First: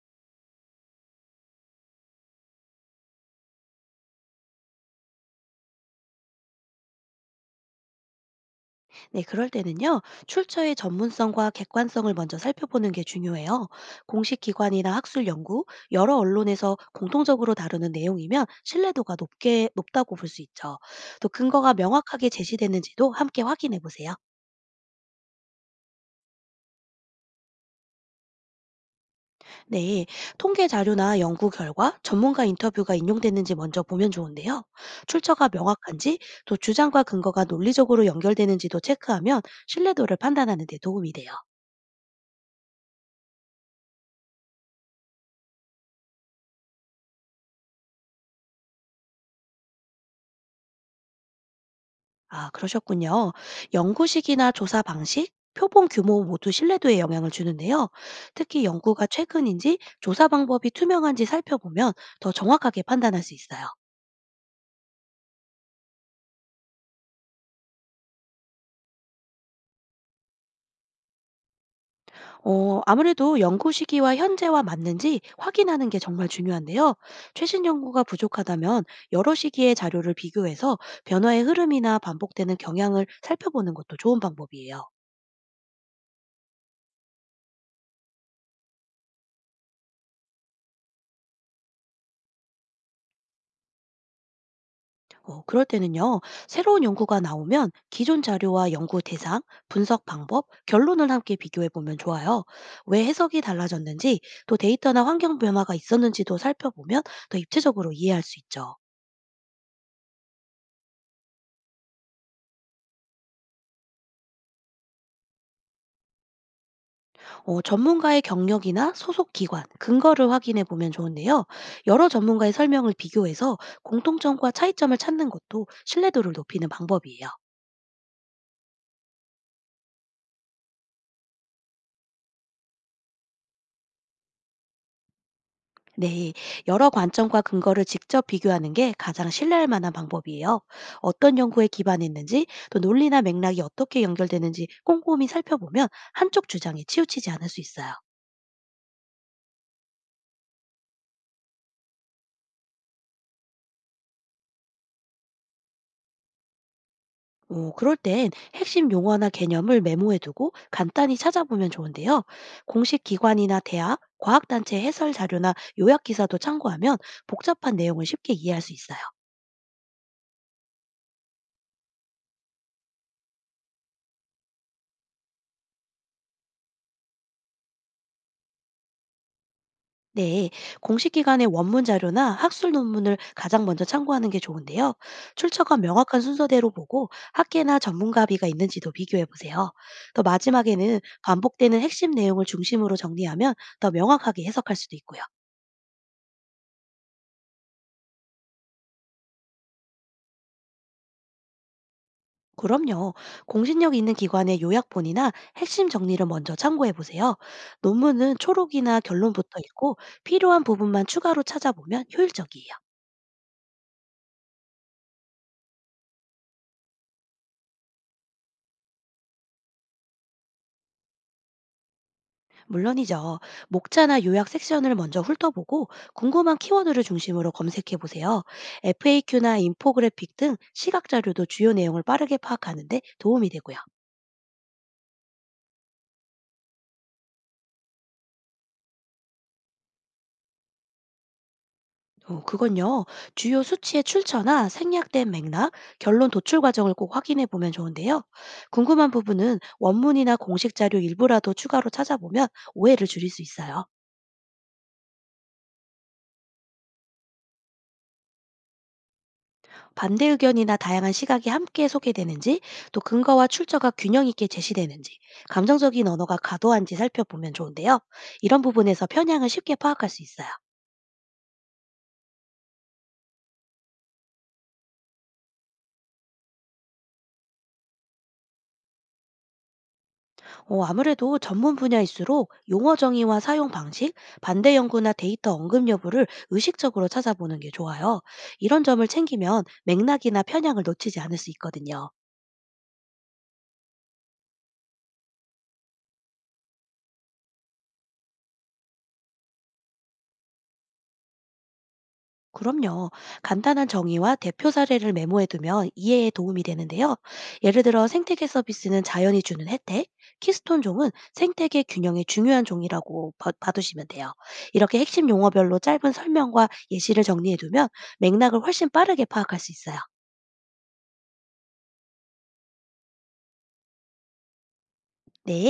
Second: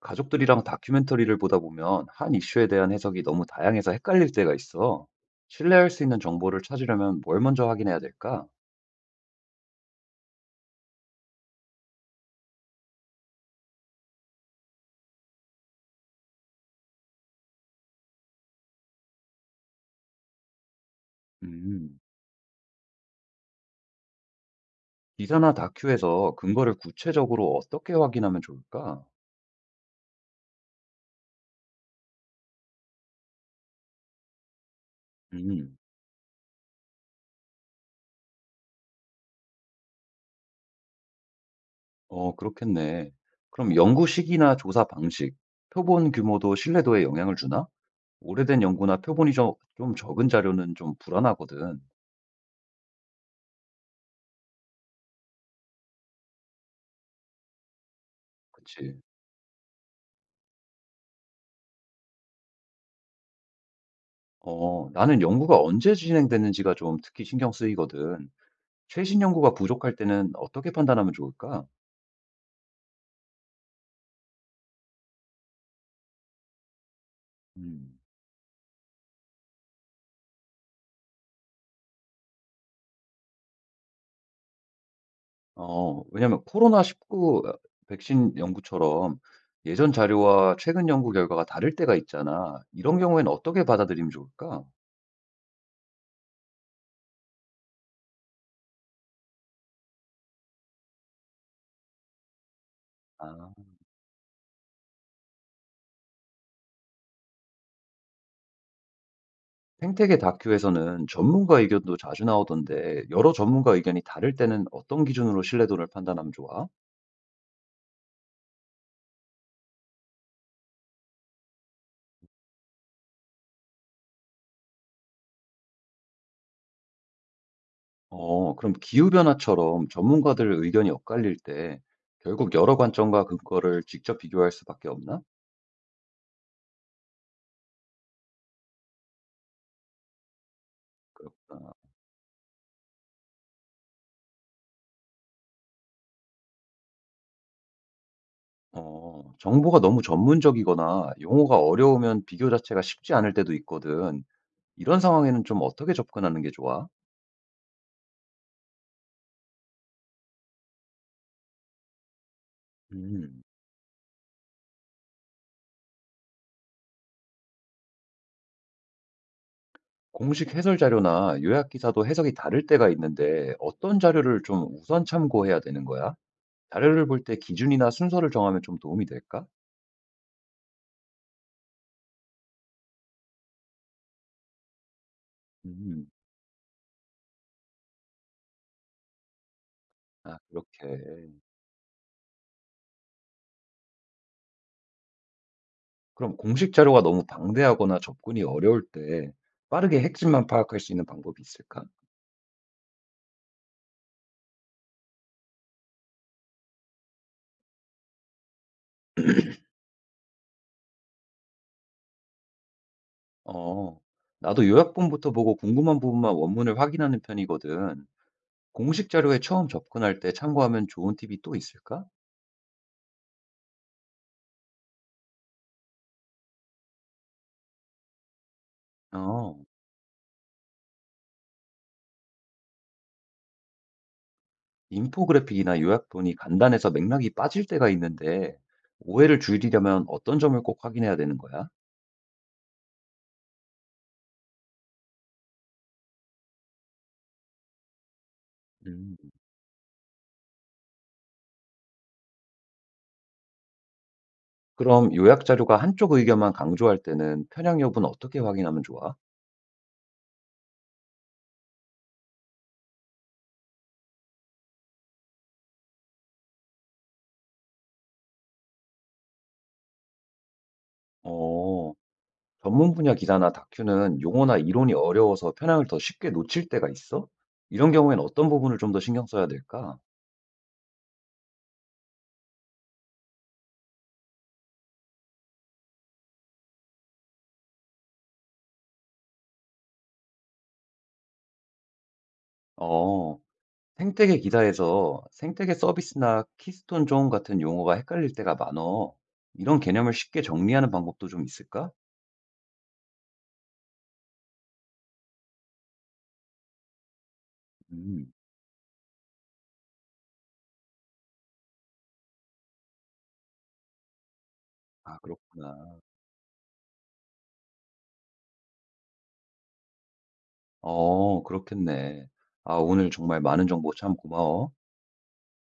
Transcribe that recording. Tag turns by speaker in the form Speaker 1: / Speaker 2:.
Speaker 1: 가족들이랑 다큐멘터리를 보다 보면 한 이슈에 대한 해석이 너무 다양해서 헷갈릴 때가 있어. 신뢰할 수 있는 정보를 찾으려면 뭘 먼저 확인해야 될까?
Speaker 2: 네, 그럴 때는요, 출처의 전문성과 객관성을 먼저 살펴보는 게 중요해요. 공식 기관이나 학술 연구, 여러 언론에서 공통적으로 다루는 내용이면 높다고 볼 수 있죠. 또 근거가
Speaker 1: 음,
Speaker 2: 명확하게 제시되는지도 함께 확인해 보세요.
Speaker 1: 기사나 다큐에서 근거를 구체적으로 어떻게 확인하면 좋을까?
Speaker 2: 네, 통계 자료나 연구 결과, 전문가 인터뷰가 인용됐는지 먼저 보면 좋은데요. 출처가
Speaker 1: 음,
Speaker 2: 명확한지, 또 주장과 근거가 논리적으로 연결되는지도 체크하면 신뢰도를 판단하는 데 도움이 돼요.
Speaker 1: 어, 그렇겠네. 그럼 연구 시기나 조사 방식, 표본 규모도 신뢰도에 영향을 주나? 오래된 연구나 표본이 좀 적은 자료는 좀 불안하거든.
Speaker 2: 아, 그러셨군요. 연구식이나 조사 방식, 표본 규모 모두 신뢰도에 영향을 주는데요. 특히
Speaker 1: 그치?
Speaker 2: 연구가 최근인지 조사 방법이 투명한지 살펴보면 더 정확하게 판단할 수 있어요.
Speaker 1: 어, 나는 연구가 언제 진행됐는지가 좀 특히 신경 쓰이거든. 최신 연구가 부족할 때는 어떻게 판단하면 좋을까?
Speaker 2: 어, 아무래도 연구 시기와 현재와 맞는지 확인하는 게 정말 중요한데요. 최신
Speaker 1: 음,
Speaker 2: 연구가 부족하다면 여러 시기의 자료를 비교해서 변화의 흐름이나 반복되는 경향을 살펴보는 것도 좋은 방법이에요.
Speaker 1: 어, 왜냐면 코로나19 어, 백신 연구처럼 예전 자료와 최근 연구 결과가 다를 때가 있잖아. 이런 경우에는 어떻게 받아들이면 좋을까?
Speaker 2: 어, 그럴 때는요, 새로운 연구가 나오면 기존 자료와 연구 대상, 분석 방법, 결론을 함께 비교해 보면 좋아요. 왜 해석이
Speaker 1: 아,
Speaker 2: 달라졌는지, 또 데이터나 환경 변화가 있었는지도 살펴보면 더 입체적으로 이해할 수 있죠.
Speaker 1: 생태계 다큐에서는 전문가 의견도 자주 나오던데 여러 전문가 의견이 다를 때는 어떤 기준으로 신뢰도를 판단하면 좋아?
Speaker 2: 어, 전문가의 경력이나 소속 기관, 근거를 확인해 보면 좋은데요. 여러 전문가의 설명을 비교해서 공통점과 차이점을 찾는 것도 신뢰도를 높이는 방법이에요.
Speaker 1: 어, 그럼 기후변화처럼 전문가들 의견이 엇갈릴 때 결국 여러 관점과 근거를 직접 비교할 수밖에 없나?
Speaker 2: 네, 여러 관점과 근거를 직접 비교하는 게 가장 신뢰할 만한 방법이에요. 어떤 연구에
Speaker 1: 그렇구나.
Speaker 2: 기반했는지, 또 논리나 맥락이 어떻게 연결되는지 꼼꼼히 살펴보면 한쪽 주장에 치우치지 않을 수 있어요.
Speaker 1: 어, 정보가 너무 전문적이거나 용어가 어려우면 비교 자체가 쉽지 않을 때도 있거든. 이런 상황에는 좀 어떻게 접근하는 게 좋아?
Speaker 2: 어, 그럴 땐 핵심 용어나 개념을 메모해두고 간단히 찾아보면 좋은데요. 공식
Speaker 1: 음,
Speaker 2: 기관이나 대학, 과학단체 해설 자료나 요약 기사도 참고하면 복잡한 내용을 쉽게 이해할 수 있어요.
Speaker 1: 공식 해설 자료나 요약 기사도 해석이 다를 때가 있는데 어떤 자료를 좀 우선 참고해야 되는 거야? 자료를 볼 때 기준이나 순서를 정하면 좀 도움이 될까?
Speaker 2: 네, 공식 기관의 원문 자료나 학술 논문을 가장 먼저 참고하는 게 좋은데요. 출처가
Speaker 1: 음,
Speaker 2: 명확한 순서대로 보고 학계나 전문가 비가 있는지도 비교해 보세요. 또
Speaker 1: 아,
Speaker 2: 마지막에는
Speaker 1: 그렇게.
Speaker 2: 반복되는 핵심 내용을 중심으로 정리하면 더 명확하게 해석할 수도 있고요.
Speaker 1: 그럼 공식 자료가 너무 방대하거나 접근이 어려울 때 빠르게 핵심만 파악할 수 있는 방법이 있을까?
Speaker 2: 그럼요. 공신력 있는 기관의 요약본이나 핵심 정리를 먼저 참고해 보세요. 논문은 초록이나 결론부터 읽고 필요한 부분만 추가로 찾아보면 효율적이에요.
Speaker 1: 어, 나도 요약본부터 보고 궁금한 부분만 원문을 확인하는 편이거든. 공식 자료에 처음 접근할 때 참고하면 좋은 팁이 또 있을까?
Speaker 2: 물론이죠. 목차나 요약 섹션을 먼저 훑어보고 궁금한 키워드를 중심으로 검색해 보세요.
Speaker 1: 어,
Speaker 2: FAQ나 인포그래픽 등 시각 자료도 주요 내용을 빠르게 파악하는데 도움이 되고요.
Speaker 1: 인포그래픽이나 요약본이 간단해서 맥락이 빠질 때가 있는데, 오해를 줄이려면 어떤 점을 꼭 확인해야 되는 거야?
Speaker 2: 어, 그건요. 주요 수치의 출처나 생략된 맥락, 결론 도출 과정을 꼭 확인해 보면 좋은데요. 궁금한
Speaker 1: 음.
Speaker 2: 부분은 원문이나 공식 자료 일부라도 추가로 찾아보면 오해를 줄일 수 있어요.
Speaker 1: 그럼 요약 자료가 한쪽 의견만 강조할 때는 편향 여부는 어떻게 확인하면 좋아?
Speaker 2: 반대 의견이나 다양한 시각이 함께 소개되는지, 또 근거와 출처가 균형 있게 제시되는지, 감정적인 언어가 과도한지 살펴보면 좋은데요. 이런 부분에서 편향을 쉽게 파악할 수 있어요.
Speaker 1: 어, 전문 분야 기사나 다큐는 용어나 이론이 어려워서 편향을 더 쉽게 놓칠 때가 있어? 이런 경우엔 어떤 부분을 좀 더 신경 써야 될까?
Speaker 2: 어, 아무래도 전문 분야일수록 용어 정의와 사용 방식, 반대 연구나 데이터 언급 여부를 의식적으로 찾아보는 게 좋아요. 이런 점을 챙기면 맥락이나 편향을 놓치지 않을 수 있거든요.
Speaker 1: 어, 생태계 기사에서 생태계 서비스나 키스톤 존 같은 용어가 헷갈릴 때가 많어. 이런 개념을 쉽게 정리하는 방법도 좀 있을까?
Speaker 2: 그럼요. 간단한 정의와 대표 사례를 메모해두면 이해에 도움이 되는데요. 예를 들어
Speaker 1: 음,
Speaker 2: 생태계 서비스는 자연이 주는 혜택, 키스톤 종은 생태계 균형의 중요한 종이라고 봐두시면 돼요. 이렇게
Speaker 1: 아,
Speaker 2: 핵심 용어별로
Speaker 1: 그렇구나.
Speaker 2: 짧은 설명과 예시를 정리해두면 맥락을 훨씬 빠르게 파악할 수 있어요.
Speaker 1: 어, 그렇겠네. 아, 오늘 정말 많은 정보 참 고마워.
Speaker 2: 네.